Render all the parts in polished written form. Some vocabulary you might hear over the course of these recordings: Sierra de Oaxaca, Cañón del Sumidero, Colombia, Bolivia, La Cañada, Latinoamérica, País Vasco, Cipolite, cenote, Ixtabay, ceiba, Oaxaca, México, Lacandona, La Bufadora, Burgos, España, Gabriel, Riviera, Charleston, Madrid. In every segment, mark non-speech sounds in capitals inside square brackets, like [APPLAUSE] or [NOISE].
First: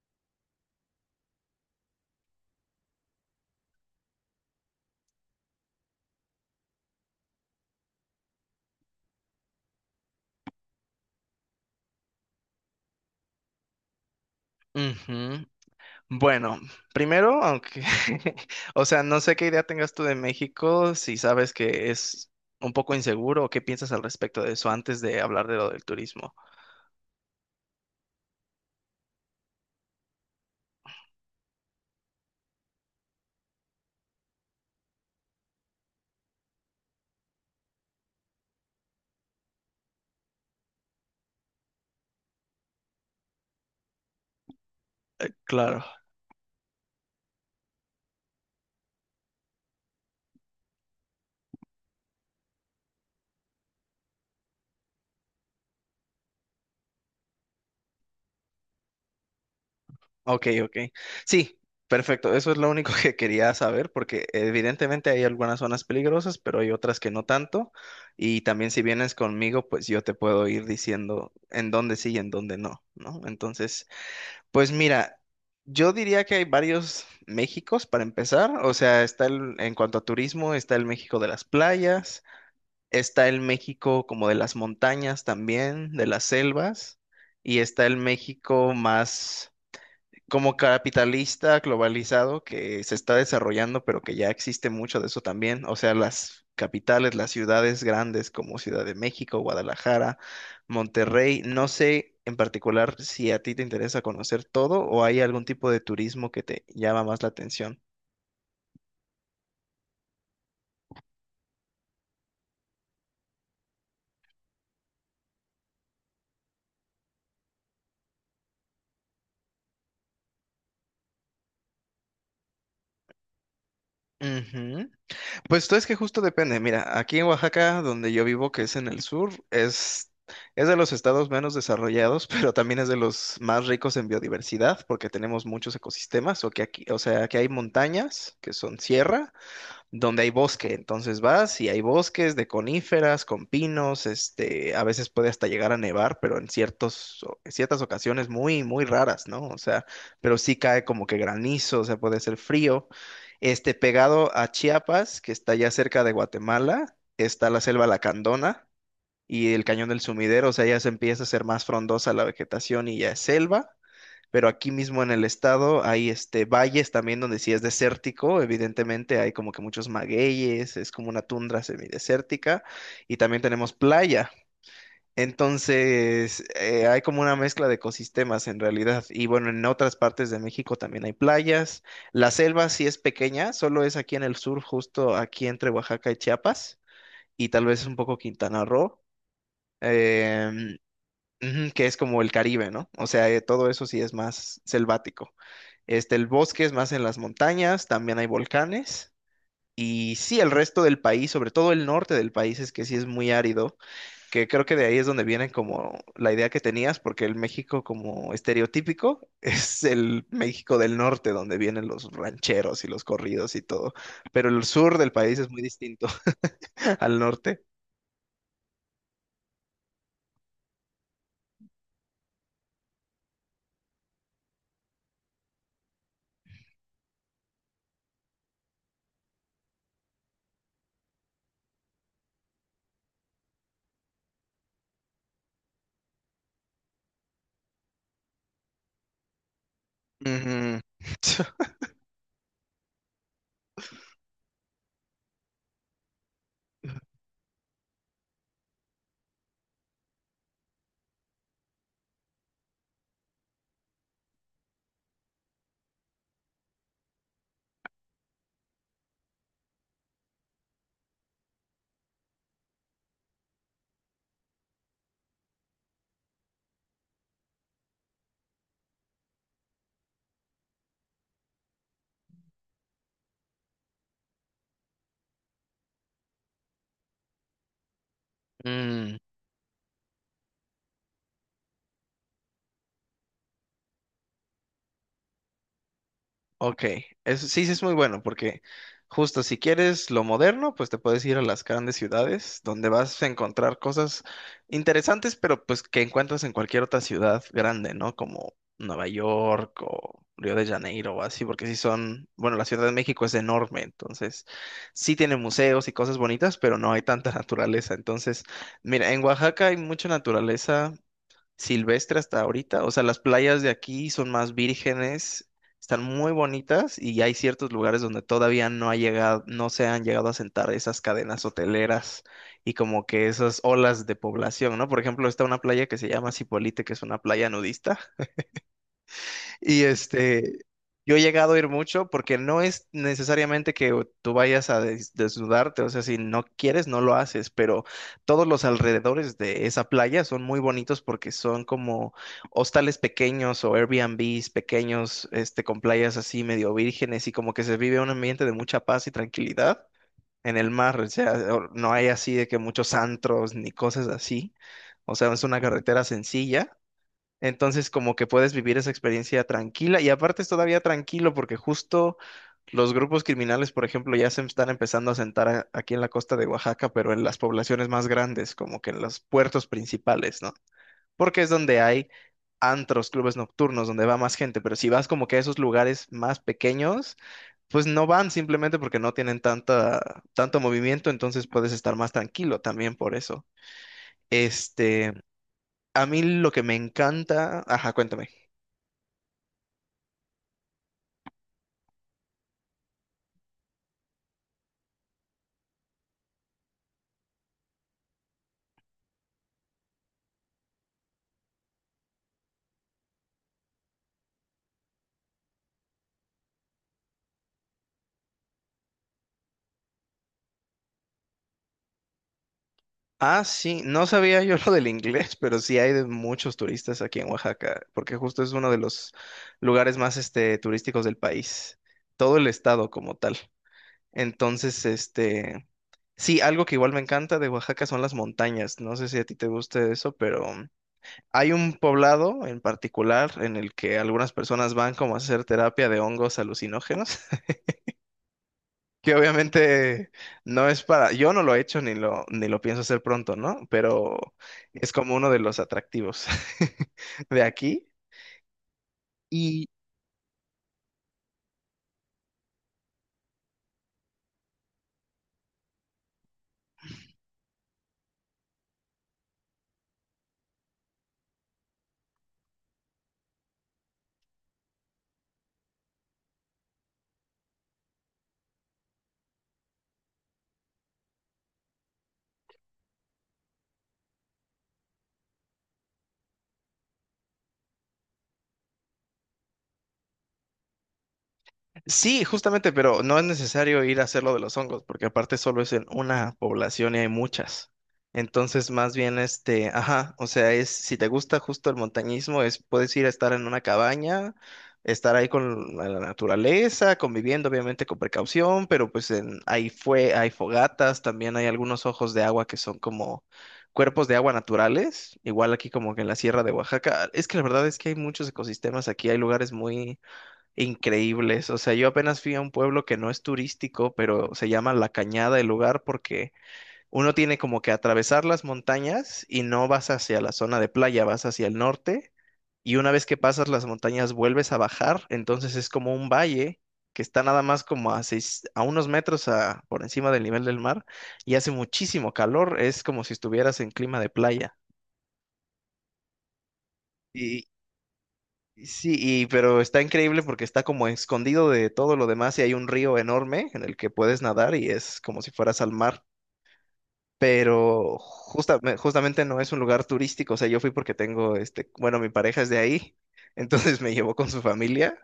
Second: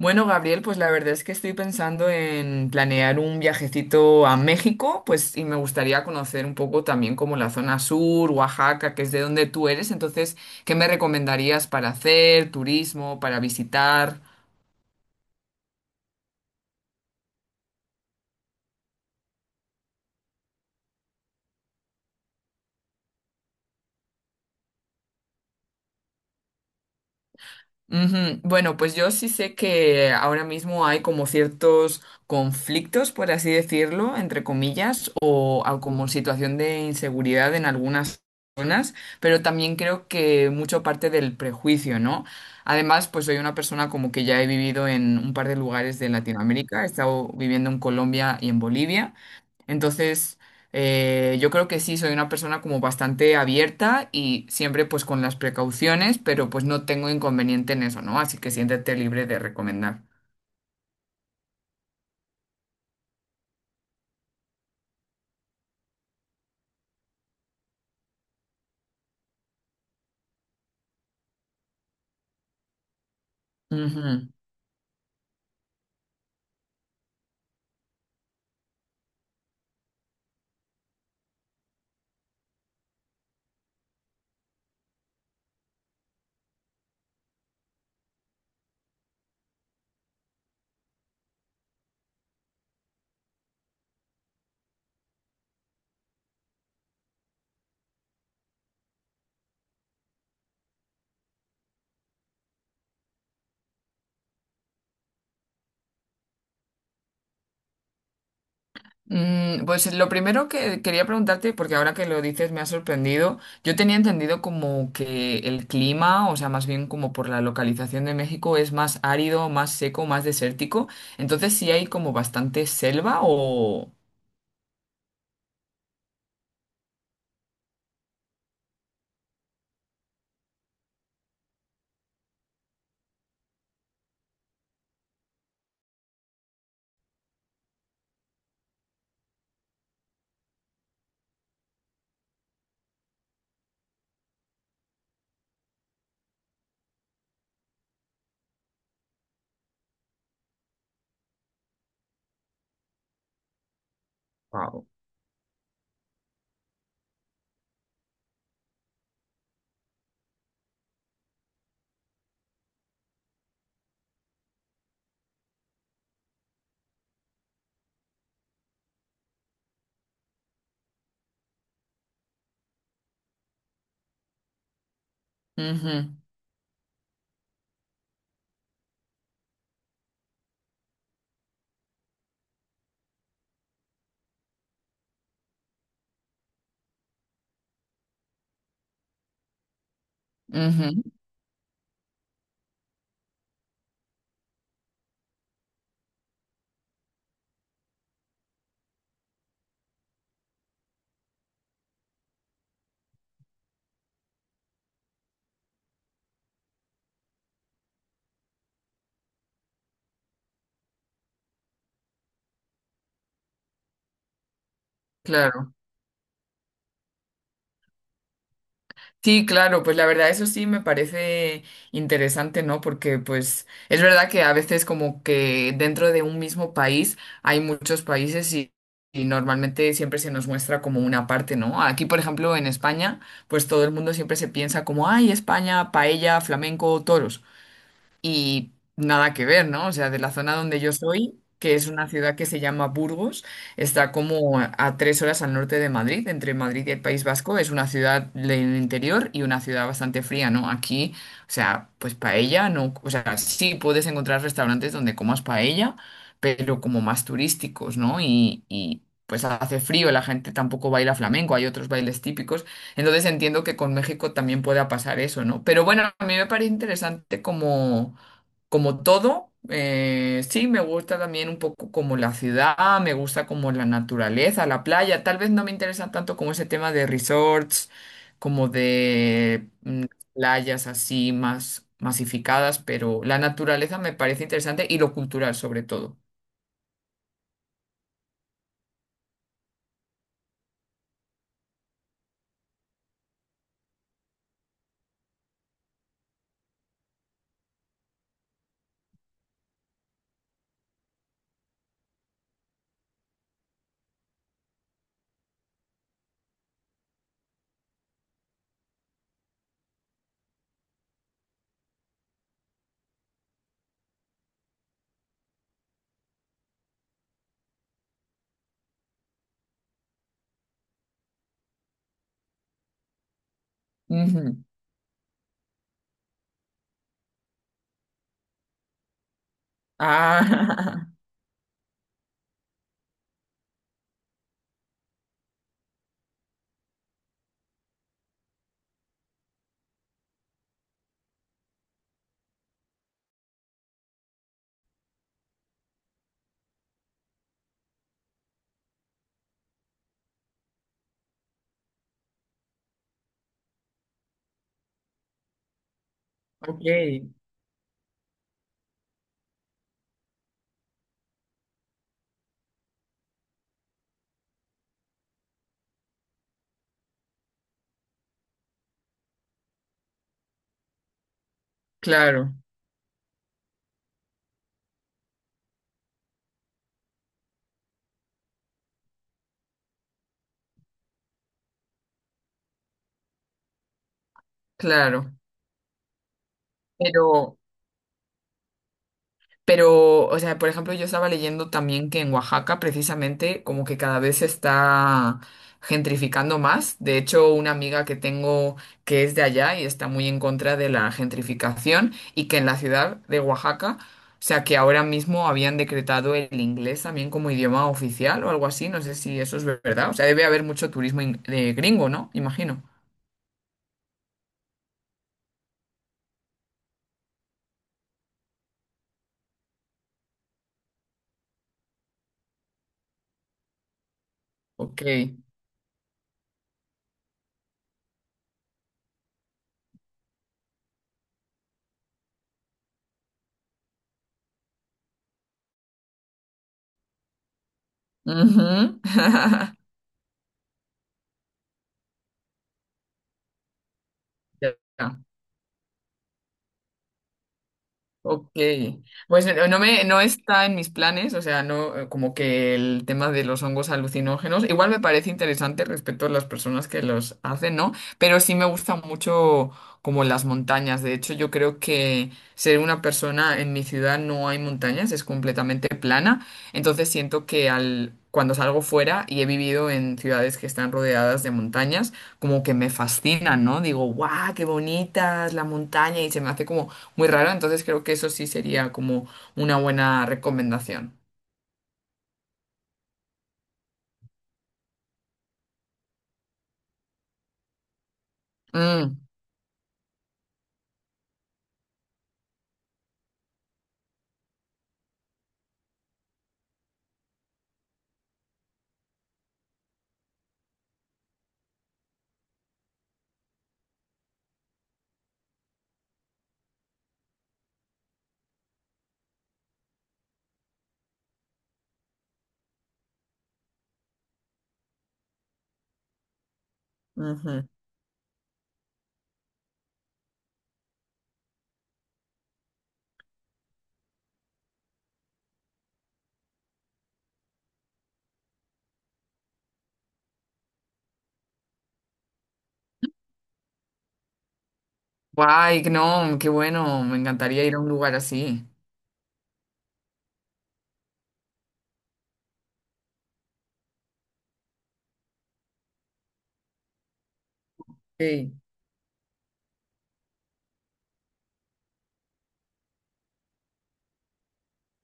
Bueno, Gabriel, pues la verdad es que estoy pensando en planear un viajecito a México, pues y me gustaría conocer un poco también como la zona sur, Oaxaca, que es de donde tú eres. Entonces, ¿qué me recomendarías para hacer, turismo, para visitar? Ujú. Bueno, primero, aunque, [LAUGHS] o sea, no sé qué idea tengas tú de México, si sabes que es un poco inseguro o qué piensas al respecto de eso antes de hablar de lo del turismo. Ujú. Bueno, pues yo sí sé que ahora mismo hay como ciertos conflictos, por así decirlo, entre comillas, o, como situación de inseguridad en algunas zonas, pero también creo que mucho parte del prejuicio, ¿no? Además, pues soy una persona como que ya he vivido en un par de Claro, lugares de Latinoamérica, he estado viviendo en Colombia y en Bolivia. Entonces, yo creo que sí, soy una persona como bastante abierta y siempre pues con las precauciones, pero pues no tengo inconveniente en eso, ¿no? Así que siéntete libre de recomendar. ok, ok. Sí, perfecto, eso es lo único [LAUGHS] que quería saber porque evidentemente hay algunas zonas peligrosas, pero hay otras que no tanto. Y también si vienes conmigo, pues yo te puedo ir diciendo en dónde sí y en dónde no, ¿no? Entonces... Ujú. Pues mira, yo diría que hay varios Méxicos para empezar. O sea, está el, en cuanto a turismo, está el México de las playas, está el México como de las montañas también, de las selvas, y está el México más como capitalista globalizado que se está desarrollando, pero que ya existe mucho de eso también. O sea, las capitales, las ciudades grandes como Ciudad de México, Guadalajara, Monterrey. No sé en particular si a ti te interesa conocer todo o hay algún tipo de turismo que te llama más la atención. Pues lo primero que quería preguntarte, porque ahora que lo dices me ha sorprendido, yo tenía entendido como que el clima, o sea, más bien como por la localización de México, es más árido, más seco, más desértico. Entonces, ¿sí hay como bastante selva o...? Ujú. Pues tú es que justo depende. Mira, aquí en Oaxaca, donde yo vivo, que es en el sur, es de los estados menos desarrollados, [LAUGHS] pero también es de los más ricos en biodiversidad, porque tenemos muchos ecosistemas, o que aquí, o sea, que hay montañas, que son sierra, donde hay bosque. Entonces vas y hay bosques de coníferas, con pinos, este, a veces puede hasta llegar a nevar, pero en ciertos, en ciertas ocasiones muy, muy raras, ¿no? O sea, pero sí cae como que granizo, o sea, puede ser frío. Este, pegado a Wow. Chiapas, que está ya cerca de Guatemala, está la selva Lacandona y el Cañón del Sumidero, o sea, ya se empieza a ser más frondosa la vegetación y ya es selva, pero aquí mismo en el estado hay este valles también donde sí es desértico, evidentemente hay como que muchos magueyes, es como una tundra semidesértica y también tenemos playa. Ujú, Entonces, hay como una mezcla de ecosistemas en realidad. Y bueno, en otras partes de México también hay playas. La selva sí es pequeña, solo es aquí en el sur, justo aquí entre Oaxaca y Chiapas, y tal vez un poco Quintana Roo. Em, ujú, Ujú, que es como el Caribe, ¿no? O sea, todo eso sí es más selvático. Este, el bosque es más en las montañas, también hay volcanes. Y sí, el resto del país, sobre todo el norte del país, es que sí es muy árido, que creo que de ahí es donde viene como la idea que tenías, porque el México como estereotípico [LAUGHS] es el México del norte, donde vienen los rancheros y los corridos y todo, pero el sur del país es muy claro. distinto [LAUGHS] al norte. Sí, claro, pues la verdad eso sí me parece interesante, ¿no? Porque pues es verdad que a veces como que dentro de un mismo país hay muchos países y normalmente siempre se nos muestra como una parte, ¿no? Aquí, por ejemplo, en España, pues todo el mundo siempre se piensa como, ay, España, paella, flamenco, toros y nada que ver, ¿no? O sea, de la zona Ujú. donde yo soy, que [LAUGHS] es una ciudad que se llama Burgos, está como a 3 horas al norte de Madrid, entre Madrid y el País Vasco, es una ciudad del interior y una ciudad bastante fría, ¿no? Aquí, o sea, pues paella, no, o sea, sí puedes encontrar restaurantes donde comas paella, pero como más turísticos, ¿no? Y pues hace frío, la gente tampoco baila flamenco, hay otros bailes típicos. Entonces entiendo que con México también pueda pasar eso, ¿no? Pero bueno, a mí me parece interesante como, como todo, sí, me gusta también un poco como la ciudad, me gusta como la naturaleza, la playa. Tal vez no me interesa tanto como ese tema de resorts, como Mm. de playas así más masificadas, pero la naturaleza me parece interesante y lo cultural sobre todo. Ok, eso sí, sí es muy bueno porque justo si quieres lo moderno, pues te puedes ir a las grandes ciudades donde vas a encontrar cosas interesantes, pero pues que encuentras en cualquier otra ciudad grande, ¿no? Como Nueva York o Río de Janeiro o así, porque sí son, bueno, la Ciudad de México es enorme, entonces sí tiene museos y cosas bonitas, pero no hay tanta [LAUGHS] naturaleza. Entonces, mira, en Oaxaca hay mucha naturaleza silvestre hasta ahorita. O sea, las playas de aquí son más vírgenes, están muy bonitas y hay ciertos lugares donde todavía no ha llegado, no se han llegado a sentar esas cadenas hoteleras y como que esas olas de Ujú. población, ¿no? Por ejemplo, está una playa que se llama Cipolite, que es una playa nudista. Y este, Ah, yo he llegado a ir mucho porque no es necesariamente que tú vayas a desnudarte, o sea, si no quieres, no lo haces, pero todos los alrededores de esa playa son muy bonitos porque son como hostales pequeños o Airbnbs pequeños, este, con playas así medio vírgenes y como que se vive un ambiente de mucha paz y tranquilidad en el mar, o sea, no hay así de que muchos antros ni cosas así, o sea, es una carretera [LAUGHS] sencilla. ok, Entonces, como que puedes vivir esa experiencia tranquila y aparte es todavía tranquilo porque justo los grupos criminales, por ejemplo, ya se están empezando a sentar aquí en la costa de Oaxaca, pero en las poblaciones más grandes, como que en los puertos principales, ¿no? Porque es donde hay claro, antros, clubes nocturnos, donde va más gente, pero si vas como que a esos lugares más pequeños, pues no van simplemente porque no tienen tanta, tanto movimiento, entonces puedes estar más tranquilo también por eso. Este, claro. a mí lo que me Pero encanta, ajá, cuéntame. Pero, o sea, por ejemplo, yo estaba leyendo también que en Oaxaca precisamente como que cada vez se está gentrificando más. De hecho, una amiga que tengo que es de allá y está muy en contra de la gentrificación y que en la ciudad de Oaxaca, o sea, que ahora mismo habían decretado el inglés también como idioma oficial o algo así. No sé si eso es verdad. O sea, debe haber mucho turismo de gringo, ¿no? Imagino. Ah, sí, no sabía yo lo del inglés, pero sí hay de muchos turistas aquí en Oaxaca, porque justo es uno de los lugares más este, turísticos del país, todo el estado como tal. Entonces, Ok. este, sí, algo que igual me encanta de Oaxaca son las montañas. No sé si a ti te guste eso, pero hay un poblado en particular en el que algunas personas van como a hacer terapia de hongos alucinógenos Ujú. que [LAUGHS] obviamente no es para, yo no lo he hecho ni lo, ni lo pienso hacer pronto, ¿no? Pero es como Ya. uno de los atractivos [LAUGHS] de aquí. Ok, pues no me, no está en mis planes, o sea, no, como que el tema de los hongos alucinógenos, igual me parece interesante respecto a las personas que los hacen, ¿no? Pero sí me gusta mucho como las montañas, de hecho yo creo que ser una persona en mi ciudad no hay montañas, es completamente plana, entonces siento que al, cuando salgo fuera y he vivido en ciudades que están rodeadas de montañas, como que me fascinan, ¿no? Digo, guau, qué bonitas la montaña y se me hace como muy raro, entonces creo que eso sí sería como una buena recomendación. Sí, justamente, pero no es necesario ir a hacer lo de los hongos, porque aparte solo es en una población y hay muchas. Entonces, más Mm, bien, este, ajá, o sea, es, si te gusta justo el montañismo, es, puedes ir a estar en una cabaña, estar ahí con la naturaleza, conviviendo, obviamente, con precaución, pero pues en, ahí fue, hay fogatas, también hay algunos ojos de agua que son como cuerpos de agua naturales, igual aquí como que en la Sierra de Oaxaca. Es que la verdad es que hay muchos ecosistemas aquí, hay lugares muy increíbles. O sea, yo apenas fui a un pueblo que no es turístico, pero se llama La Cañada el lugar porque uno tiene como ujú. que atravesar las montañas y no vas hacia la zona de playa, vas hacia el norte y una vez que pasas las montañas vuelves a bajar, entonces es como un valle que está nada más como a seis, a unos metros por encima del nivel del mar y hace muchísimo calor, es como si estuvieras en clima de playa. Guay, no, qué bueno, me encantaría ir a un lugar así. Sí, y, pero está increíble porque está como escondido de todo lo demás y hay un río enorme en el que puedes nadar y es como si fueras al mar, pero Sí. Justamente no es un lugar turístico, o sea, yo fui porque tengo, este, bueno, mi pareja es de ahí, [LAUGHS] entonces me llevó con su familia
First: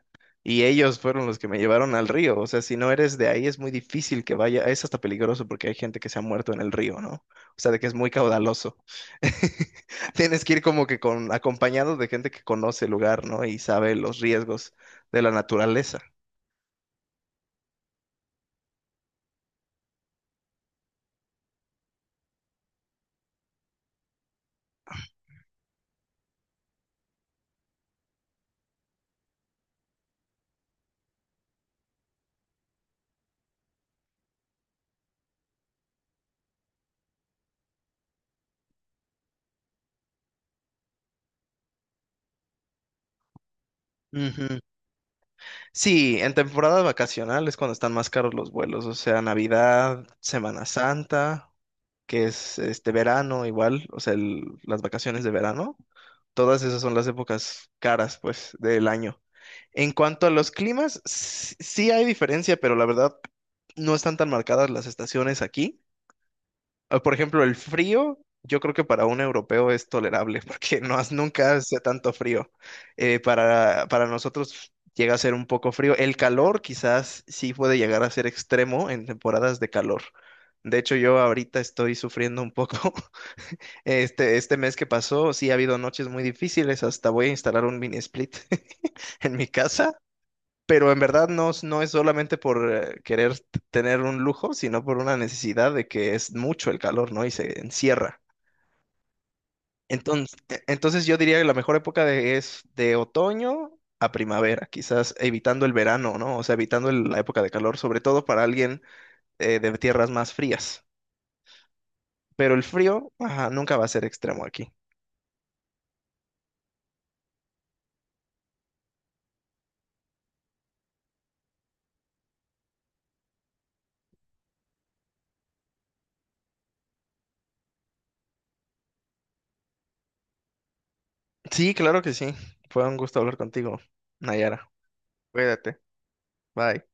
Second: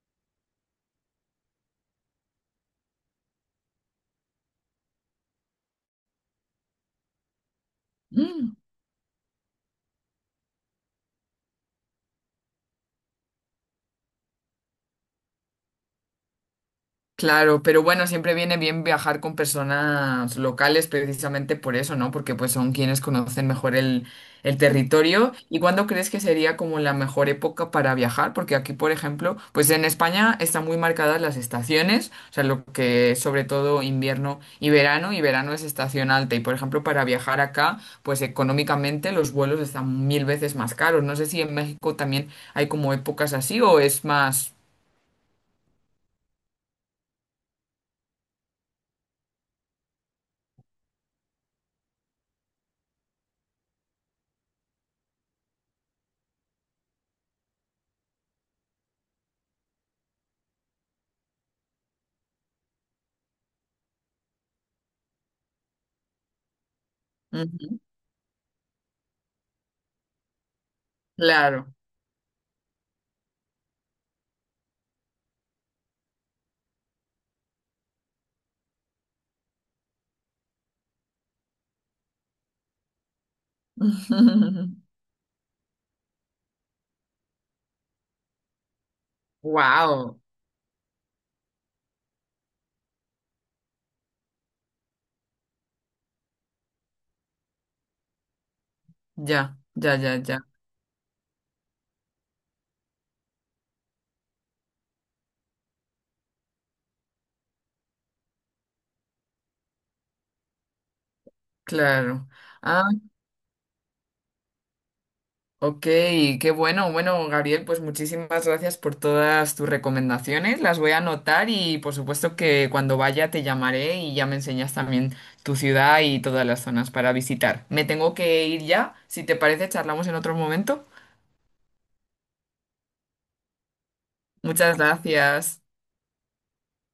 y ellos fueron los que me llevaron al río, o sea, si no eres de ahí es muy difícil que vaya, es hasta peligroso porque hay gente que se ha muerto en el río, ¿no? O sea, de que es muy Mm. caudaloso. [LAUGHS] Tienes que ir como que con, acompañado de gente que conoce el lugar, ¿no? Y sabe los riesgos de la naturaleza. Claro, pero bueno, siempre viene bien viajar con personas locales precisamente por eso, ¿no? Porque pues son quienes conocen mejor el territorio. ¿Y cuándo crees que sería como la mejor época para viajar? Porque aquí, por ejemplo, pues en España están muy marcadas las estaciones, o sea, lo que es sobre todo invierno y verano es estación alta. Y por ejemplo, para viajar acá, pues económicamente los vuelos están mil veces más caros. No sé si en México también hay como épocas así o es más... Sí, en temporada vacacional es cuando están más caros los vuelos, o sea, Navidad, Semana Santa, que es este verano igual, o sea, las vacaciones de verano, todas esas son las épocas caras, pues, del año. En cuanto a los climas, sí hay diferencia, pero la verdad no están tan marcadas las estaciones aquí. Ah, por ejemplo, el Ujú, frío, yo creo que para un europeo es tolerable, [LAUGHS] porque no, nunca claro. hace tanto frío. Para para nosotros llega a ser un poco frío. El calor quizás sí puede llegar a ser extremo en temporadas de calor. De hecho, yo ahorita estoy sufriendo un poco. [LAUGHS] Este [LAUGHS] mes que pasó, sí ha habido noches muy difíciles. Hasta voy a instalar un mini split [LAUGHS] en mi casa, Wow, pero en verdad no, no es solamente por querer tener un lujo, sino por una necesidad de que es mucho el calor, ¿no? Y se encierra. ya, ya, ya, Entonces, ya, entonces yo diría que la mejor época de, es de otoño a primavera, quizás evitando el verano, ¿no? O sea, evitando la época de calor, sobre todo para alguien de tierras más frías. claro. Pero el Ah, frío, ajá, nunca va a ser extremo aquí. ok, qué bueno. Bueno, Gabriel, pues muchísimas gracias por todas tus recomendaciones. Las voy a anotar y por supuesto que cuando vaya te llamaré y ya me enseñas también tu ciudad y todas las zonas para visitar. Me tengo que ir ya. Si te parece, charlamos en otro momento. Sí, claro que sí. Fue un gusto hablar contigo, Nayara. Muchas gracias. Cuídate. Bye.